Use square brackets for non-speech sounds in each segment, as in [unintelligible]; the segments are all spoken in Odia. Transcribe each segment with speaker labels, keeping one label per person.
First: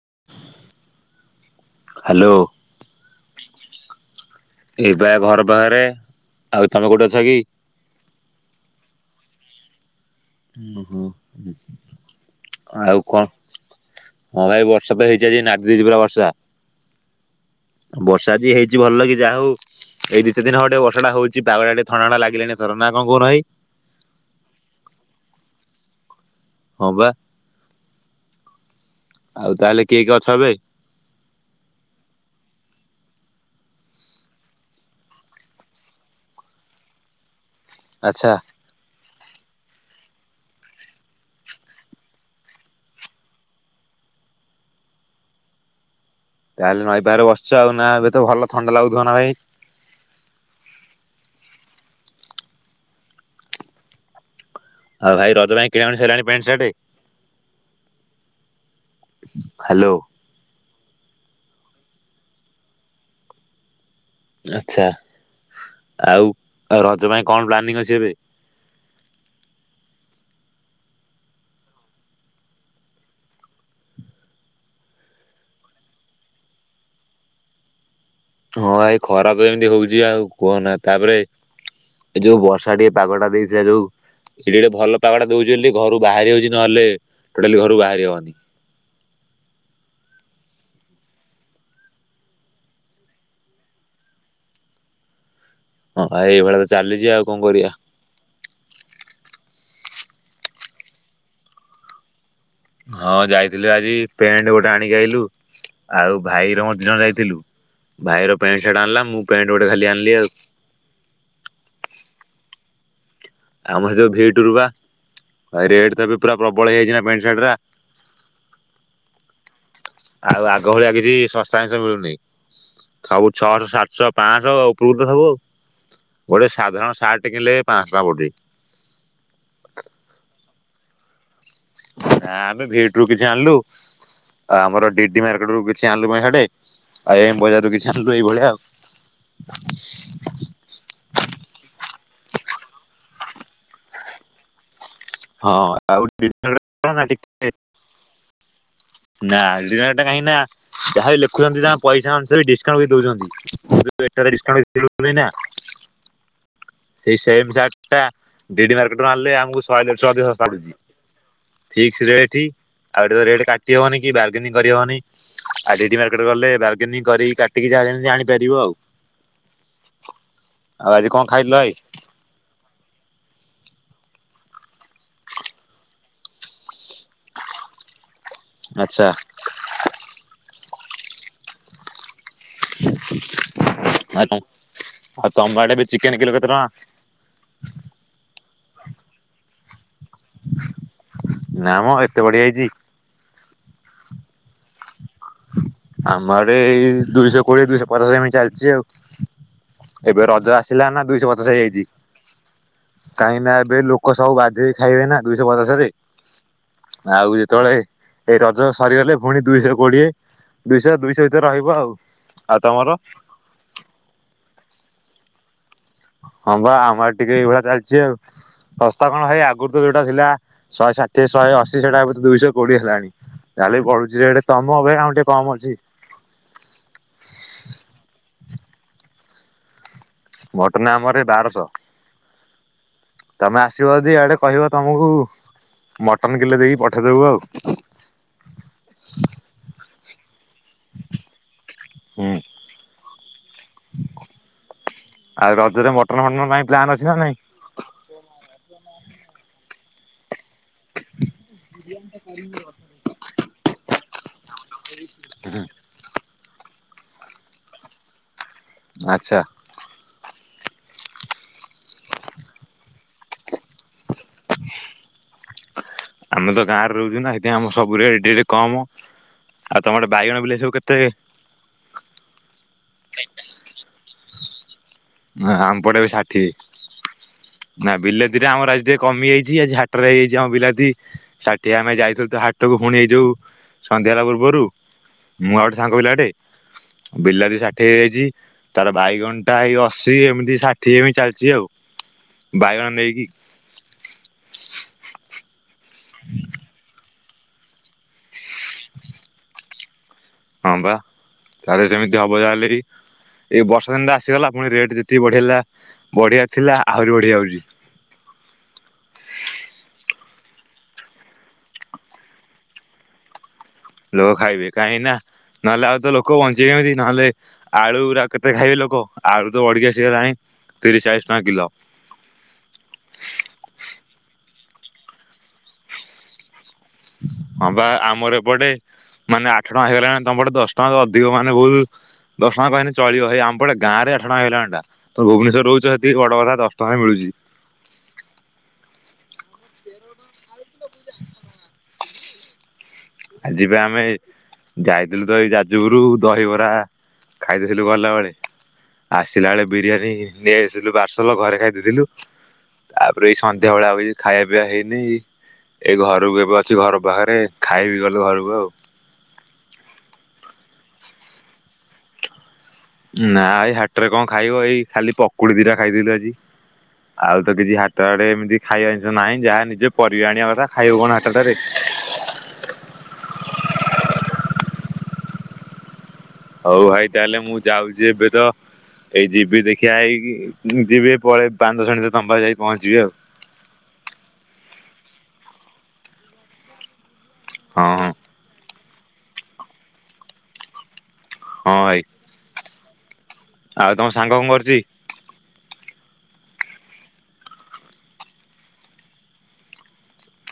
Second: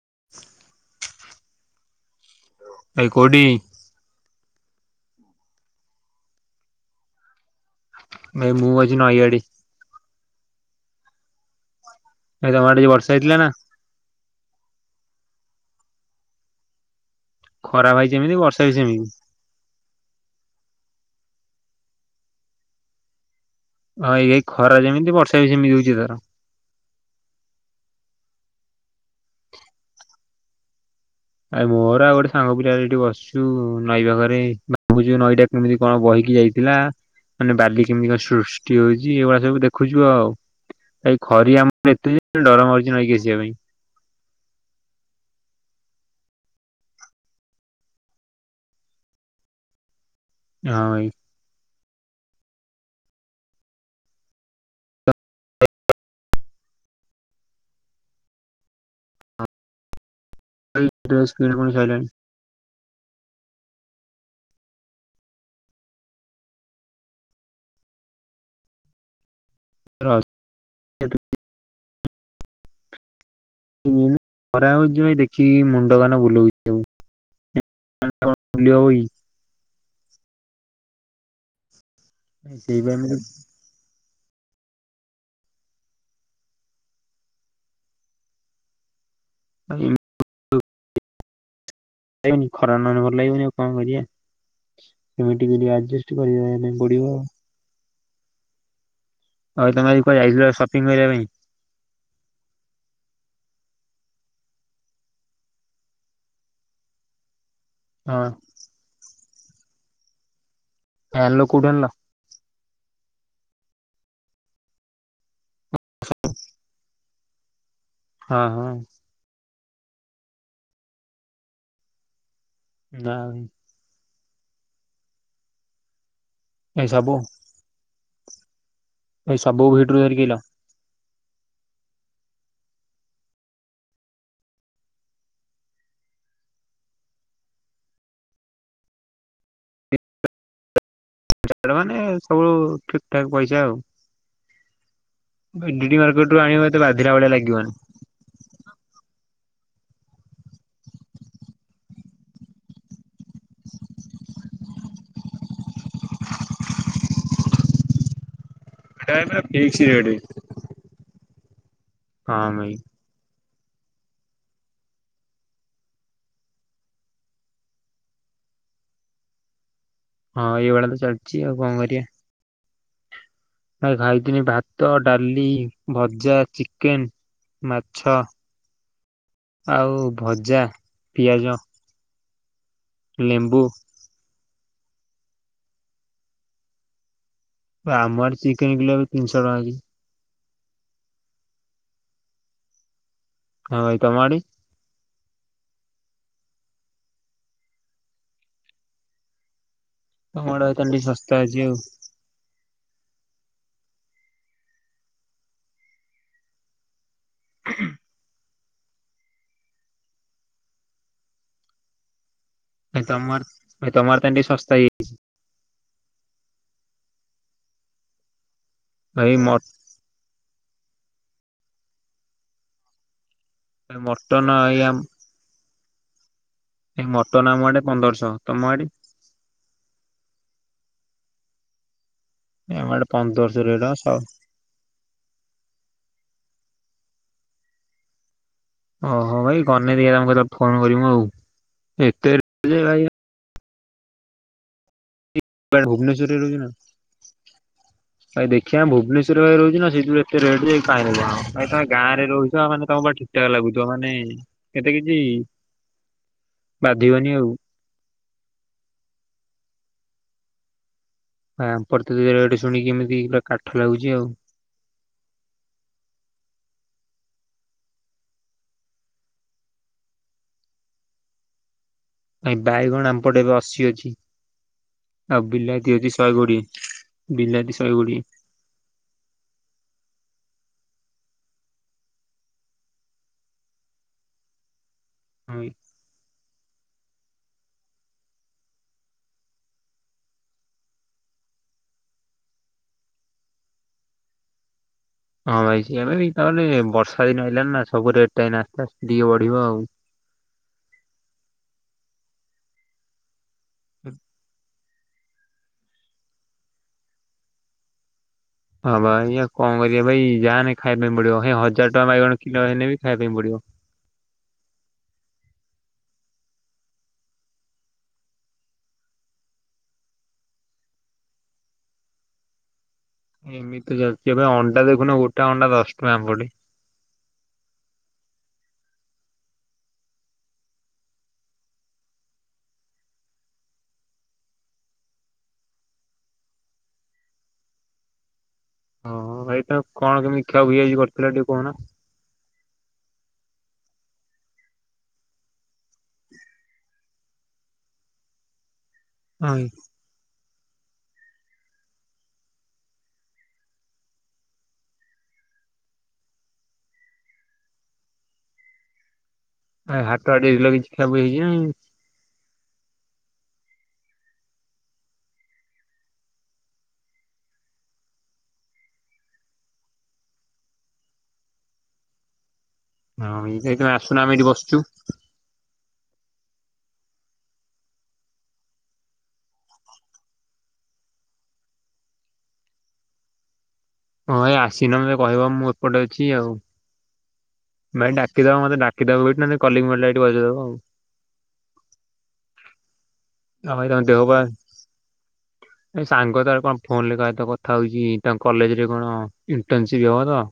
Speaker 1: [unintelligible] ହ୍ୟାଲୋ
Speaker 2: ଏଇ କୋଉଠି।
Speaker 1: ଏଇ ବା ଘର ବାହାରେ ଆଉ ତମେ କୋଉଠି ଅଛ କି?
Speaker 2: ଭାଇ ମୁଁ ଛି ନାଇଆଡି।
Speaker 1: ଓଃ
Speaker 2: ଭାଇ ତମ ଆଡେ
Speaker 1: [unintelligible]
Speaker 2: ଯୋଉ
Speaker 1: ଆଉ
Speaker 2: ବର୍ଷା
Speaker 1: କଣ
Speaker 2: ହେଇଥିଲା ନା
Speaker 1: ହଁ ଭାଇ ବର୍ଷା ତ ହେଇ ଆଜି ନାଦି ଦେଇଛି ପୁରା ବର୍ଷା।
Speaker 2: ଖରା ଭାଇ ଯେମିତି
Speaker 1: ବର୍ଷା ବି ହେଇଛି ଭଲ
Speaker 2: ସେମିତି
Speaker 1: ଲ କିି ଯାହା ହଉ ଏଇ ଦିଇିତ ଦିନ ହବ ଥଣ୍ଡା ହଉଛି ପାଗ ଟା ଟିକେ ଥଣ୍ଡା ଥଣ୍ଡା ଲାଗିଲାଣି ନା କଣ କହୁନ ଭାଇ
Speaker 2: ହଁ ଏଇା ଖରା ଯେମିତି ବର୍ଷା ବି ସେମିତି ହଉଛି ଏଥର।
Speaker 1: ହଁ ବା ଆଉ ତାହେଲେ କିଏ କିଏ ଅଛ ଏବେ।
Speaker 2: ଆ ମୋର ଆଉ ଗୋଟେ ସାଙ୍ଗ ପିଲାରେ ଏଠି ବସଛୁ ନଈ ପାଖରେ ଭାବୁଛୁ ନଈଟା କେମିତି କଣ ବହିକି ଯାଇଥିଲା। ମାନେ ବାଲି କେମିତି କଣ
Speaker 1: ଆଚ୍ଛା
Speaker 2: ସୃଷ୍ଟି ହଉଛି ଏଗୁଡା ସବୁ ଦେଖ ଦେଖୁଛୁ ଆଉ ଭାଇ ଖରି ଆମର ଏତ ଡର ମାରୁଛି ନକି ଆସିବା ପାଇଁ।
Speaker 1: ତାହେଲେ ନଈ ପାଖରେ ବସିଛ ଆଉ ନା ଏବେ ତ ଭଲ ଥଣ୍ଡା ଲାଗୁଥିବ ନା ଭାଇ।
Speaker 2: ହଁ ଭାଇ।
Speaker 1: ହଁ ଭାଇ ରଜ ଭାଇ କିଣାଣିଲାଣି ପଣ୍ଟ ସାଟେ ହ୍ୟାଲୋ।
Speaker 2: [unintelligible]
Speaker 1: ଆଚ୍ଛା ଆଉ ରଜ ପାଇଁ କଣ ପ୍ଲାନିଂ ଅଛି ଏବେ?
Speaker 2: [unintelligible] ଉଁ ଖରା ହଉଛି ଭାଇ ଦେଖିକି ମୁଣ୍ଡ [unintelligible] ବୁଲଉଚି ସବୁ। ବୁଲି
Speaker 1: ହଁ
Speaker 2: ହବ
Speaker 1: ଭାଇ
Speaker 2: କି?
Speaker 1: ଖରା ତ ଏମିତି ହଉ [unintelligible] ଆଉ କୁହନା ତାପରେ ଏ ଯୋଉ ବର୍ଷା
Speaker 2: ସେଇ
Speaker 1: ଟିକେ ପାଗଟା
Speaker 2: ପାଇଁ
Speaker 1: ଦେଇଥିଲା ଯୋଉ ଏଠି ଗୋଟେ ଭଲ ପାଗଟା ଦଉଚି ବୋଲି ଘରୁ ବାହାରି ହଉଚି ନହେଲେ ଟୋଟାଲି ଘରୁ ବାହାରି ହବନି।
Speaker 2: [unintelligible] [unintelligible] ଖରା ନହେଲେ ଭଲ ଲାଗିବନି ଆଉ କଣ କରିଆ [unintelligible]
Speaker 1: ହ ଭାଇ ଏଇଭଳିଆ ତ ଚାଲିଚି ଆଉ କଣ କରିଆ।
Speaker 2: ହଉ ତମେ ଆଜି କୁଆଡେ ଯାଇଥିଲ ସପିଙ୍ଗ କରିଆ ପାଇଁ?
Speaker 1: ହଁ ଯାଇଥିଲୁ ଆଜି ପେଣ୍ଟ ଗୋଟେ ଆଣିକି ଆଇଲୁ ଆଉ ଭାଇର ମୋର ଦି ଜଣ ଯାଇଥିଲୁ
Speaker 2: ହଁ
Speaker 1: ଭାଇର ପ୍ୟାଣ୍ଟ ସାର୍ଟ ଆଣିଲା ମୁଁ ପ୍ୟାଣ୍ଟ ଗୋଟେ ଖାଲି ଆଣଲି ଆଉ।
Speaker 2: ଫାଇନାଲ କୋଉଠୁ ଆଣିଲ?
Speaker 1: ଆମର ସେ ଯୋଉ ଭିଟୁ ରୁ ବା ରେଟ ତ ଏବେ ପୁରା ପ୍ରବଳ ହେଇଯାଇଚି ନା ପେଣ୍ଟ ସାର୍ଟଗୁରା।
Speaker 2: ହଁ ହଁ।
Speaker 1: ଆଉ ଆଗ ଭଳିଆ କିଛି ଶସ୍ତା ଜନିଷ ମିଳୁନି।
Speaker 2: ନା
Speaker 1: ସବୁ ଛଅଶ ସାତଶ ପାଁଶ ଉପୁରୁକୁ ତ ସବୁ ଆଉ। ଗୋଟେ ସାଧାରଣ ସାର୍ଟଟେ କିଣିଲେ ପାଁଶ ଟଙ୍କା ପଡୁଚି।
Speaker 2: ଭାଇ ସବୁ ଭିଟୁରୁ? [unintelligible]
Speaker 1: [unintelligible] ଆମେ ଭିଟୁରୁ କିଛି ଆଣିଲୁ ଆ ଆମର ଡିଡି ମାର୍କେଟରୁ କିଛି ଆଣିଲୁ ପେଣ୍ଟ ସାର୍ଟ ଆଉ ଏମ୍ ବଜାରରୁ କିଛି ଆଣିଲୁ ଏଇଭଳିଆ ଆଉ।
Speaker 2: [unintelligible] ସବୁ ଠିକ ଠାକ୍ ପଇସା ଆଉ।
Speaker 1: ହଁ
Speaker 2: ଡିଡି
Speaker 1: ଆଉ
Speaker 2: ମାର୍କେଟରୁ
Speaker 1: ଡିନର
Speaker 2: ଆଣିବ ଏତେ
Speaker 1: ନା
Speaker 2: ବାଧିଲା ଭଳିଆ
Speaker 1: ଟିକେ
Speaker 2: ଲାଗିବନି। [unintelligible]
Speaker 1: [unintelligible] କାହିଁକି ନା ଯାହା ବି ଲେଖୁଚନ୍ତି ତାଙ୍କ ପଇସା ଅନୁସାରେ ଡିସକାଉଣ୍ଟ ବି ଦଉଚନ୍ତି। [unintelligible] ସେଇ ସେମ ସାର୍ଟ ଟା ଡିଡି ମାର୍କେଟରୁ
Speaker 2: ଏଟା
Speaker 1: ଆଣିଲେ
Speaker 2: ପୁରା
Speaker 1: ଆମକୁ
Speaker 2: ଫିକ୍ସ
Speaker 1: ଶହେ ଦେଢଶହ
Speaker 2: ରେଟ।
Speaker 1: ଅଧିକ ଶସ୍ତା ପଡୁଚି। ଫିକ୍ସ ରେଠି
Speaker 2: ହଁ ଭାଇ
Speaker 1: ଆଉ ତ ଏଠି ରେଟ୍ କାଟ୍ ଟି ହବନି କି ବାରଗେନିଙ୍ଗ କରିହବନି ଆଉ ଜିଡି ମାର୍କେଟ ଗଲେ ବାରଗେନିଙ୍ଗ କରିକି କାଟିକି ଯାହା ଯେମିତି ଆଣି ପାରିବ ଆଉ।
Speaker 2: ହଁ
Speaker 1: ଆଉ
Speaker 2: ଏଇଭଳିଆ ତ
Speaker 1: ଆଜି କଣ
Speaker 2: ଚାଲିଚି
Speaker 1: ଖାଇଥିଲ
Speaker 2: ଆଉ
Speaker 1: ଭାଇ?
Speaker 2: କଣ କରିଆ? ଭାଇ ଖାଇଥିନି ଭାତ ଡାଲି ଭଜା ଚି ଚିକେନ୍ ମାଛ
Speaker 1: ଆଚ୍ଛା
Speaker 2: ଆଉ ଭଜା ପିଆଜ।
Speaker 1: [inaudible]
Speaker 2: ଲେମ୍ବୁ
Speaker 1: ଆଚ୍ଛା। ଆଉ ତବା ଆଡେ ବି ଚିକେନ କିଲୋ କେତେ ଟଙ୍କା
Speaker 2: ଆମର ଚିକେନ କିଲ ଏବେ ତିନିଶହ ଟଙ୍କା କି
Speaker 1: ନାାମ ଏତେ ବଢିଆ ହେଇଛି
Speaker 2: ହଁ ଭାଇ ତ ମାଡି
Speaker 1: ଆମର ଏଇ ଦୁଇଶହ କୋଡିଏ ଦୁଇଶହ ପଚାଶ ଏମି ଚାଲିଛି ଆଉ ଏବେ
Speaker 2: ତମ
Speaker 1: ରଜ
Speaker 2: ଆଡେ ଭାଇ ତାହେଲେ
Speaker 1: ଆସିଲା
Speaker 2: ଟିକେ
Speaker 1: ନା
Speaker 2: ଶସ୍ତା
Speaker 1: ଦୁଇଶହ ପଚାଶ
Speaker 2: ଅଛି ଆଉ
Speaker 1: ହେଇଯାଇଛି କାହିଁକି ନା ଏବେ ଲୋକ ସବୁ ଗାଧେଇ ଖାଇବେ ନା ଦୁଇଶହ ପଚାଶ ରେ ଆଉ ଯେତେବେଳେ ଏଇ ରଜ ସରିଗଲେ ପୁଣି ଦୁଇଶହ କୋଡ଼ିଏ ଦୁଇଶହ ଦୁଇଶହ ଭିତରେ ରହିବ ଆଉ ଆଉ ତମର?
Speaker 2: ନ ତମର ତମର ତା ସସ୍ଥ ସେଇ
Speaker 1: ହଁ ବା ଆମର ଟିକେ ଏଇଭଳିଆ ଚାଲିଛି ଆଉ ଶସ୍ତା କଣ ଭାଇ ଆଗରୁ ତ ଯୋଉଟା ଥିଲା। ଶହେ ଷାଠିଏ ଶହେ ଅଶ ସେଟା ଦୁଇଶହ କୋଡିଏ ହେଲାଣି ଚାାଲି ପଡୁଛି ରେଟେ
Speaker 2: ମଟନ
Speaker 1: ତମ ହବେ ଆଉ ଟିକେ କମ ଅଛି।
Speaker 2: ଏ ମଟନ ଆମ ଆଡେ ପନ୍ଦରଶହ ତମ ଆଡେ।
Speaker 1: ଘଟନା ଆମର ଏ ବାରଶହ
Speaker 2: ଆମ ଆଡେ
Speaker 1: ତମେ
Speaker 2: ପନ୍ଦରଶହ ରେଟ
Speaker 1: ଆସିବ ଯଦି
Speaker 2: ଶହେ
Speaker 1: ଆଆଡେ କହିବ ତମକୁ ମଟନ କିଲେ ଦେଇକି ପଠାଇ ଦେେବୁ ଆଉ
Speaker 2: ାଇି ମୁ ଫୋନ କରିମୁ ଆଉ ଏତେ
Speaker 1: ହୁଁ।
Speaker 2: ଭାଇ
Speaker 1: [unintelligible] ଆଉ
Speaker 2: କୁଆଡେ
Speaker 1: ରଜରେ ବଟନ
Speaker 2: ଭୁବନେଶ୍ୱରରେ
Speaker 1: ଫଟନ
Speaker 2: ରହୁଛୁ
Speaker 1: ପାଇଁ ପ୍ଲାନ ଅଛି ନା ନାଇଁ
Speaker 2: ରହୁଛି ନା ସେଥିରୁ ଏତରେଟ ଯାଇ କାଇଁ ହଁ ଭାଇ ତମ ଗଁରେ ରହୁଛ ମେ ତମ ଠିକଠା ଲାଗୁିବ ମାନେ ଏତେ କିଛି
Speaker 1: ହୁଁ
Speaker 2: ବାଧିବନି ଆଉ
Speaker 1: ଆଚ୍ଛା
Speaker 2: ହଁ ପ୍ର ଦରେ ଏ ଶୁଣିକିମିତି ହ
Speaker 1: ଆମେ ତ ଗାଁରେ ରହୁଛୁ ନା। ଆଞ ଆମ ସବୁ ରେ କମ ଆଉ ତମର ବାଇଗଣ ବିଲ ସବୁ କେତେ
Speaker 2: ଭାଇ ବାଇଗଣ ଆମପଟେ ଏବେ ଅଶୀ ଅଛି। ଆଉ
Speaker 1: ହ ଆମ
Speaker 2: ବିଲାତି
Speaker 1: ପଡେବେ
Speaker 2: ଅଛି ଶହେ
Speaker 1: ଷାଠିଏ
Speaker 2: କୋଡିଏ ବିଲାତି
Speaker 1: ନା
Speaker 2: ଶହେ କୋଡିଏ
Speaker 1: ବିଲାତିରେ ଆମର ଆ ଟେ କମି ଯାଇଛି ଆଜି ାଟରେ ହେଇଯାଇଛି ଆମ ବିଲାତି ଷାଠିଏ ଆମେ ଯାଇଥିଲୁ ତ ହାଟକୁ ପୁଣି ଏଇ ଯାଉଉ ସନ୍ଧ୍ୟା ହେଲା ପୂର୍ବରୁ ମୁଁ
Speaker 2: ହଁ।
Speaker 1: ଆଉଟେ ସାଙ୍ଗ ପିଲାଟେ ବିଲାତି ଷାଠି ହେଇଯାଇଛି ତାର ବାଇଗଣ୍ଟା ହେଇ ଅଶୀ ଏମିତି ଷାଠିଏ ଏମି ଚାଲିଛି ଆଉ ବାଇଗଣ ନେଇକି
Speaker 2: ହଁ ଭାଇ ମ ତାନେ ବର୍ଷା ଛ ଦିନ ହେଇିଲାନ ନା ସବୁ ରେଟ୍ ଟା ନାସ୍ତା ଟିକେ ବଢିବ ଆଉ
Speaker 1: ହଁ ବା ତାେଲେ ସେମିତି ହବ ଯାହାଲେ କି ଏ ବର୍ଷ ଦିନରେ ଆସିଗଲା ଆୁଣି ରେଟ ଏ ବଢେଇଲା ବଢିଆ ଥିଲା ଆହୁରି ବଢିଆ ହଉଛି।
Speaker 2: ହଁ ଭ ା କଣ କର ଭାଇ ଯାହାାନେ ଖାଇବା ପାଇଁ ପଡିବ ହେଇ ହଜାର ଟଙ୍କା ବାଇଗଣ କିଲୋ ହେଲେେ ବି ଖାଇବା ପାଇଁ ପଡିବ।
Speaker 1: ଲୋକ ଖାଇବେ କାହିଁକି ନା ନହେଲେ ଆଉ ତ ଲୋକ ବଞ୍ଚେଇିବେ କେମିତି ନହେଲେ ଆଳୁା କେତେ ଖାଇବେ ଲୋକ ଆଳୁ ତ ବଢିକିସିଗଲାଣି ତିରିଶ ଚାଳିଶ ଟଙ୍କା କିଲୋ
Speaker 2: ଏମିତି ଚାଲିଛି ଏବେ ଅଣ୍ଡା ଦେଖୁନ ଗୋଟେ ଅଣ୍ଡା ଦଶ ଟଙ୍କା ପଡିେ।
Speaker 1: ହଁ ବା ଆମର ଏପଟେ ମାନେ ଆଠ ଟଙ୍କା ହେଗଲାଣି ତମପଟେ ଦଶ ଟଙ୍କା ତ ଅଧିକ ମାନେ ବହୁତ ଦଶ ଟଙ୍କା କହିଲି ଚଳିବ ଭାଇ ଆମପଟେ ଗାଁ ରେ ଆଠ ଟଙ୍କା ହେଇଗଲାଣି ଟା ତ ଭୁବନେଶ୍୍ୱର ରହୁଛ ସେଠକି ବଡ କଥା ଦଶ ଟଙ୍କା ମିଳୁଛି।
Speaker 2: ଓଁ ଭାଇ ତ କଣ କେମିତି ଖିଆୁଇଆ କରିଥିଲା ଟିକେ କହୁହନା
Speaker 1: ଆଜି ପାଇଁ ଆମେ ଯାଇଥିଲୁ ଦହି ଯାଜୁଗରୁ ଦହିବରା ଖାଇଦଥିଲୁ ଗଲା ବେଳେ ଆସିଲା
Speaker 2: ହଁ
Speaker 1: ବେଳେ ବିରିୟାନୀ ନେଇ ଆସଥିଲୁ ପାର୍ସଲ ଘରେ ଖାଇ ଦେଇେଇଥିଲୁ ତାପରେ ଏଇ ସନ୍ଧ୍ୟା ବଳିଆ ଆଉଛି ଖାଇବା ପିଆ ହେଇନି ଏଇ ଘରକୁ ଏବେ ଅଛି ଘର ପାଖରେ ଖାଇବି ଗଲେ ଆଉ
Speaker 2: ଆ ହାଟ ବାଡେ କିଛି ଖ ହେଇଛି
Speaker 1: ନା ଏଇ ହାଟରେ କଣ ଖାଇବ ଏଇ ଖାଲି ପକୁଡି ଦଟା ଖାଇଦଲୁ ଆଜି ଆଉ ତ କିଛି ହାଟ ହଡେ ଏମିତି ଖାଇବା ଜିନିଷ ନାହିଁ ଯାହା ନିଜେ ପରିବା ଆଣିବା କଥା ଖାଇବ କଣ ହାଟଟାରେ
Speaker 2: ହଁ ଏଇ ଯାଇ ତମେ ଆସୁନମେ ଏଇଠି ବସିଛୁ
Speaker 1: ହଉ ଭାଇ ତାହେଲେ ମୁଁ ଯାଉଛି ଏବେ ତ ଏଇ ଯିବି ଦେଖିିବା ହେଇି ଯିବି ପଳେଇ ପାଞ୍ଚ ଦଶଣ ତ ତମ୍ବା ଯାଇି ପହଞ୍ଚିବି ଆଉ
Speaker 2: ହଁ ଏ ଆସିନା କହିବ ମୁଁ ଏପଟେ ଅଛି ଆଉ
Speaker 1: ହଁ ହଁ
Speaker 2: ଭାଇ ଡାକିଦବା ମତେ ା କେେବେଠି ନ କଲି ମିଲା ଏଠି ବଜେଇଦବ ଆଉ
Speaker 1: ହଁ ଭାଇ
Speaker 2: ଭାଇ
Speaker 1: ଆଉ ତମ
Speaker 2: ଦେହ
Speaker 1: ସାଙ୍ଗ
Speaker 2: ପା
Speaker 1: କଣ କରୁଛି
Speaker 2: ଏ ସାଙ୍ଗ ତ କଣ ଫୋନ ରେ କଥା ହଉଚଛି ତାଙ୍କ କଲେଜ ରେ ଣ ଇଣ୍ଟର୍ନସିିପ ଏ ତ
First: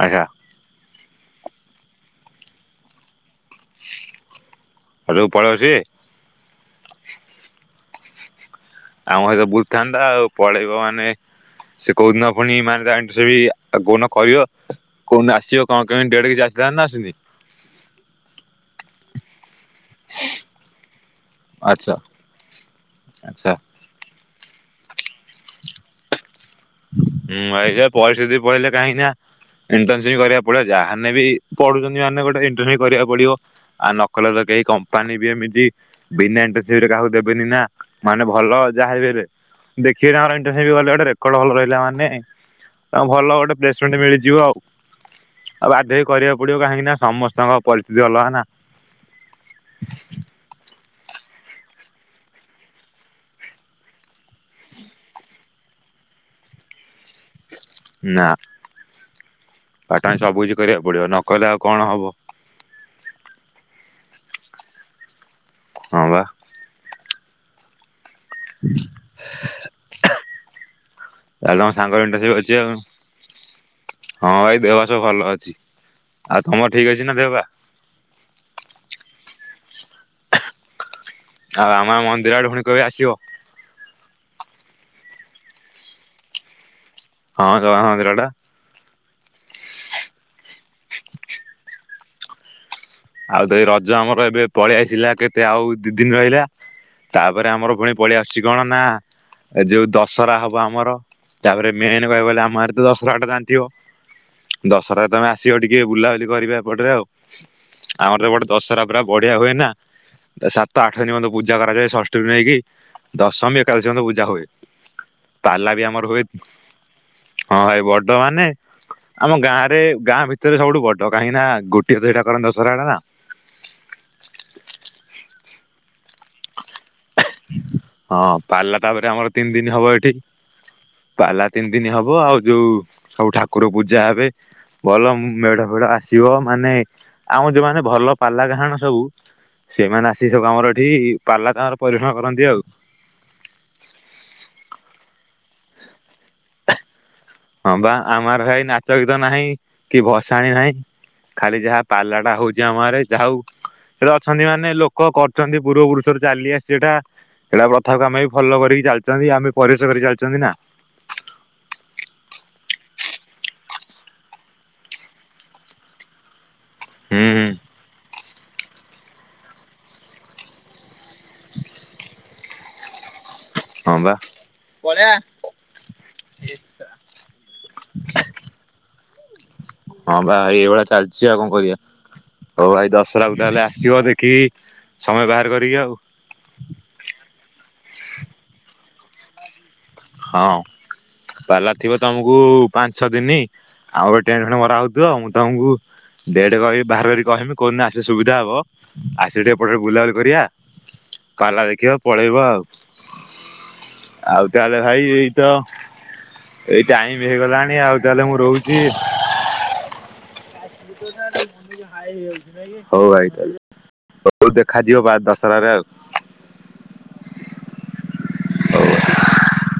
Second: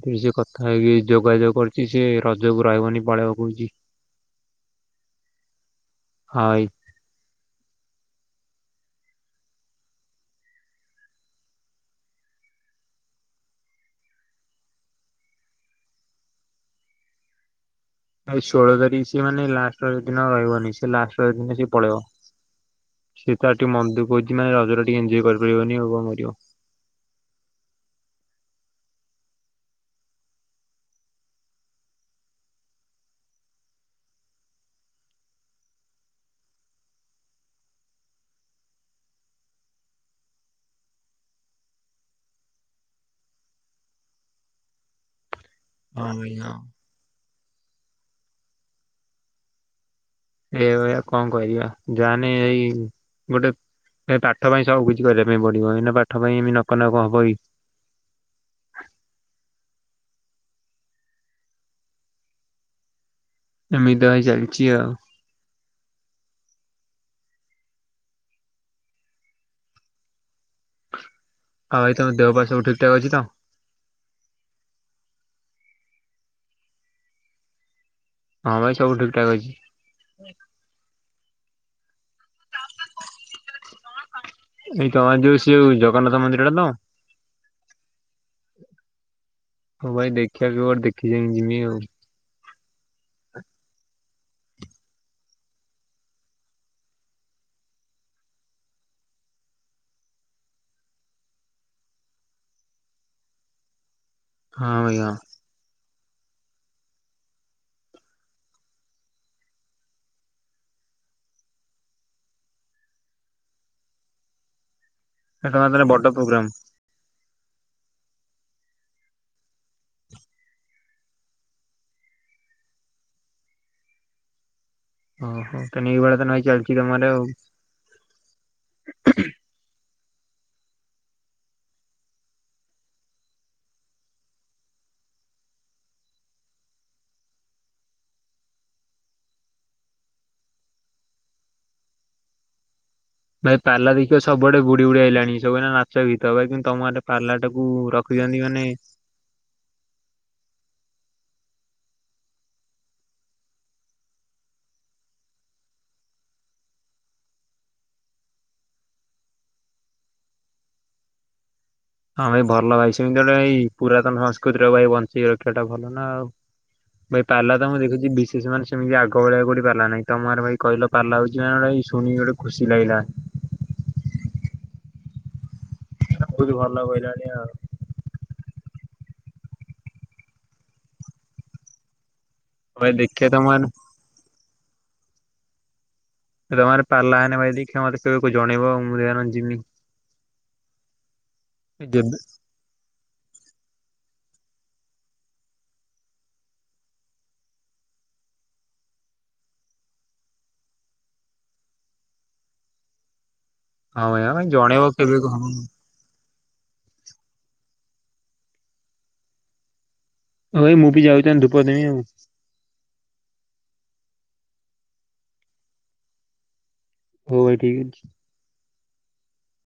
Speaker 1: ଆଚ୍ଛା
Speaker 2: ସେ କଥା ହେଇକି ଯୋଗାଯୋଗ କରୁଛି ସେ ରଜକୁ ରହିବନି ପଳେଇବାକୁହୁଛି
Speaker 1: ଆଉ ପଡ଼ୋଶୀ
Speaker 2: ହ
Speaker 1: ଆମ ସହିତ ବୁଝିଥାନ୍ତା ଆଉ ପଳେଇବ ମାନେ ସେ କହୁଦିନ ପୁଣି ମାନେ ତା ସେ ଆଉ କୋନ କହିବ କଉଠ ଆସିବ କଣ କେମିତି ଡ କିଛି ଆସିଥାନ୍ତା ଆସଛନ୍ତି
Speaker 2: ଏ ଷୋହଳ ତାରିଖ ସେ ମାନେ ଲାଷ୍ଟ ଦିନ ରହିବନି ସେ ଲାଷ୍ଟ ଦିନ ସିଏ
Speaker 1: ଆଚ୍ଛା
Speaker 2: ପଳେଇବ ସିଏ
Speaker 1: ଆଚ୍ଛା।
Speaker 2: ତ ଟିକେ ମନ୍ଦ କହୁଛି ମାନେ ରଜରେ ଏଜ କରିପାରିବନି ହ ମିବ
Speaker 1: ହୁଁ ପରିସ୍ଥିତି ପଢଳିଲେ କାହିଁି ଇଣ୍ଟସିପ କରିବାକୁ ପଡିବ ଯାହାାନେ ବି ପଢୁଛନ୍ତି ମାନେ ଗୋଟେ ଇଣ୍ଟସି କରିବାକୁ ପଡିବ ଆଉ ନ କଲେ ତ କେହି କମ୍ପାନୀ ବି ଏମିତି ବିନା ଇଣ୍ଟସିପ ରେ କାହାକୁ ଦେବେନି ନା ମାନେ ଭଲ ଯାହା ହେଲେ ଦେଖିବମର ଇ ଗଲେ ଗଟ ଟ ଭଲ ରହିଲା ମାନେ ଭଲ ଗୋଟେ ପ୍ଲେସମେଣ୍ଟ ମିଳିଯିବ ଆଉ ଆଉ ବାଧ୍ୟ ହେ
Speaker 2: ହଁ ଭାଇ
Speaker 1: କରିବାକୁ
Speaker 2: ହଁ।
Speaker 1: ପଡିବ କାହିଁକି ନା ସମସ୍ତେ ତାଙ୍କ ପରିସ୍ଥିତି ଭଲ ନା
Speaker 2: ଏ ଭଆ କଣ କରିବା ଯାହାାନେ ଏଇ ଗୋଟେ ଏ ପାଠ ପାଇଁ ସବୁ କିିଛି କରିବା ପାଇଁ ପଡିବ ଏଇନା ପାଠ ପାଇଁ ଏମ ନକ ନକ ହବ। କି।
Speaker 1: ନା ବାଟ ହ ସବୁ କିଛି କରିବାକୁ ପଡିବ ନକଲେ ଆଉ କଣ ହବ
Speaker 2: ଏମିଦ ହେଇ ଚାଲିଛି ଆଉ
Speaker 1: ହ ବା [unintelligible] ତାଲେ ତମ
Speaker 2: ଆଉ ଭାଇ
Speaker 1: ସାଙ୍ଗ
Speaker 2: ଦେହ ପା
Speaker 1: ଅଛି
Speaker 2: ସବୁ
Speaker 1: ଆଉ
Speaker 2: ଠିକ ଠାକ ଅଛି ତ?
Speaker 1: ହଁ ଭାଇ ଦେହ ସବୁ ଭଲ ଅଛି। ଆଉ ତମର ଠିକ ଅଛି ନା ଦେହ ବା
Speaker 2: ହଁ ଭାଇ ସବୁ ଠିକ ଠାକ ଅଛି
Speaker 1: ଆଉ ଆମ ମନ। ବିରାଟ ଭୋଣୀ କେବେ ଆସିବ।
Speaker 2: ଏଇ ତମର ଯୋଉ ସେଉ ଜଗନ୍ନାଥ ମନ୍ଦିରା ତ।
Speaker 1: ହଁ କ ହଁନ୍ତିରାଟା।
Speaker 2: ହଉ ଭାଇ ଦେଖିବାକୁୋଟେ ଦେଖିଛାଇି ଯମି ଆଉ
Speaker 1: ଆଉ ତଇ ରଜ ଆମର ଏବେ ପଳେଇ ଆସିଲା କେତେ ଆଉ ଦି ଦିନ ରହିଲା ତାପରେ ଆମର ପୁଣି ପଳେଇଆ ଆସୁଛି କଣ ନା ଏ ଯୋଉ ଦଶହରା ହବ ଆମର ତାପରେ ମେନ କହ ଆମରେ ତ ଦଶହରା ଟା ଜାଣିଥିବ
Speaker 2: ହଁ ଭାଇ
Speaker 1: ଦଶହଟାରେ
Speaker 2: ହଁ।
Speaker 1: ତମେ ଆସିବ ଟିକେ ବୁଲା କରିବାପଟରେ ଆଉ ଆମର ତ ଗୋଟେ ଦଶହରା ପୁରା ବଢିଆ ହୁଏ ନା ସାତ ଆଠ ଦିନ ପର୍ଯ୍ୟନ୍ତ ପୂଜା କରାଯାଏ ଷଷ୍ଠମୀ ନେଇକି ଦଶମୀ ଏକାଦଶ ପର୍ଯ୍ୟନ୍ତ ପୂଜା ହୁଏ
Speaker 2: ଏ ତମର
Speaker 1: ତାଲା ବି
Speaker 2: ତାହେଲେ
Speaker 1: ଆମର
Speaker 2: ବଡ
Speaker 1: ହୁଏ
Speaker 2: ପ୍ରୋଗ୍ରାମ?
Speaker 1: ହଁ ଭ ବ ବ ମାନେ ଆମ ଗାଁ ରେ ଗାଁ ଭିତରେ ସବୁଠୁ ବଡ କାହିଁକି ନା ଗୋଟିଏ ତ ସେଇଟା କର ଦ ସରାଡ ନା
Speaker 2: ଇ ଚାଲିଛି
Speaker 1: ହଁ ପାରିଲା ତାପରେ ଆମର ତିନି ଦିନ ହବ ଏଠି ପାଲା ତିନି ଦିନ ହବ ଆଉ ଯୋଉ ସବୁ ଠାକୁର ପୂଜା ହେବେ ଭଲ ମେଢ ଫେଢ ଆସିବ ମାନେ ଆମ ଯୋଉମାନେ ଭଲ ପାଲା କାହାଣ ସବୁ ସେମାନେ ଆସି ସବୁ କମର ଏଠି ପାଲା କାର ପରରିକ୍ଷଣ କରନ୍ତି ଆଉ
Speaker 2: ଭାଇ ପାଲା ଦେଖ ସବୁଡେ ବୁଢଡି ବୁଡିଆ ହେଇଲାଣି ସବୁ ନାଚ ଗୀତ ଭାଇ କିନ୍ତୁ ତମର
Speaker 1: ହଁ ବା ଆମର ଭଇ ନାଚ ଗୀତ ନାହିଁ କି ଭସାଣିୀ ନାହିଁ ଖାଲି ଯାହା ପାଲାଟା ହଉଛି ଆମ ଘରେ ଯାହା ହଉ ସେଟା ଅଛନ୍ତି ମାନେ ଲୋକ କରୁଛନ୍ତି ପୂର୍ବ ପୁରୁଷରୁ ଚାଲି ଆସିଛି ସେଟା ସେଟା ପ୍ରଥାକୁ ଆମେ ବି ଫଲୋ କରିକି ଚାଲିଛନ୍ତି ଆମେ ପରିଶ କରିକି ଚାଲିଛନ୍ତି ନା
Speaker 2: ହଁ ଭାଇ ଭଲ ଭାଇ ସେମିତିଟ ଏଇ ପୁରାତନ ସଂସ୍କୃତିର ଭାଇ ବଞ୍ଚିକି ରଖିବା ଟା ଭଲ ନା ଆଉ ଭାଇ
Speaker 1: ହୁଁ ହୁଁ
Speaker 2: ପିଲା ତ ମୁଁ ଦେଖୁଛି ସେ ସେମାନେ ସେମିତି ଆଗ ଭଳିଆ କୋଉଠି ପାରିଲାହିଁ ତମର ଭାଇ କହିଲ ପାରିଲା ହଉଛି ମ ଶୁଣିି ଗୋଟେ ଖୁସି ଲାଗିଲା
Speaker 1: ହ ବା ପଆ
Speaker 2: ଆ ବହୁତ ଭଲ କହିଲାଣି ଆଉ
Speaker 1: ହଁ ବା ଏଇଭଳିଆ ଚାଲିଛି ଆଉ କଣ କରିବାଆ ହଉ ଭାଇ
Speaker 2: ଦେଖିଆ
Speaker 1: ଦଶହଟାକୁ
Speaker 2: ତମ ଆଡେ
Speaker 1: ତାହେଲେ ଆସିବ ଦେଖିକି ସମୟ ବାହାର କରିକି ଆଉ
Speaker 2: ଜିମି
Speaker 1: ହଁ। ପାଲା ଥିବ
Speaker 2: ଯେବେ
Speaker 1: ତମକୁ ପାଞ୍ଚ ଛ ଦିନି ଆଉ ଗୋଟେ ଟ୍ରେନ୍ ଫଣ୍ଡେ ମରା ହେଉଥିବ ମୁଁ ତମକୁ ଡେଟ୍ କହିବି ବାହାର କରି କହମି କହୁହନିନି ଆସେ ସୁବିଧା ହବ ଆସିବେ ଟିକେ ଏପଟେ ବୁଲାବୁଲି କରିବା କଲା ଦେଖିବ ପଳେଇବ ଆଉ ଆଉ
Speaker 2: ହଉ
Speaker 1: ତାହେଲେ
Speaker 2: ଜଣେଇବ
Speaker 1: ଭାଇ
Speaker 2: କେବେ କ
Speaker 1: ଏଇତ ଏଇ ଟାଇମ ହେଇଗଲାଣି ଆଉ ତାହେଲେ ମୁଁ ରହୁଛି।
Speaker 2: ହାଇ ମୁଁ ବି ଯାଉଛି। ଦେମି ଆଉ
Speaker 1: ହଉ ଭାଇ। ତ ଦେଖାଯିବ ବା ଦଶରାରେ।
Speaker 2: ହଉ ଭାଇ ଠିକ ଅଛି
Speaker 1: [inaudible]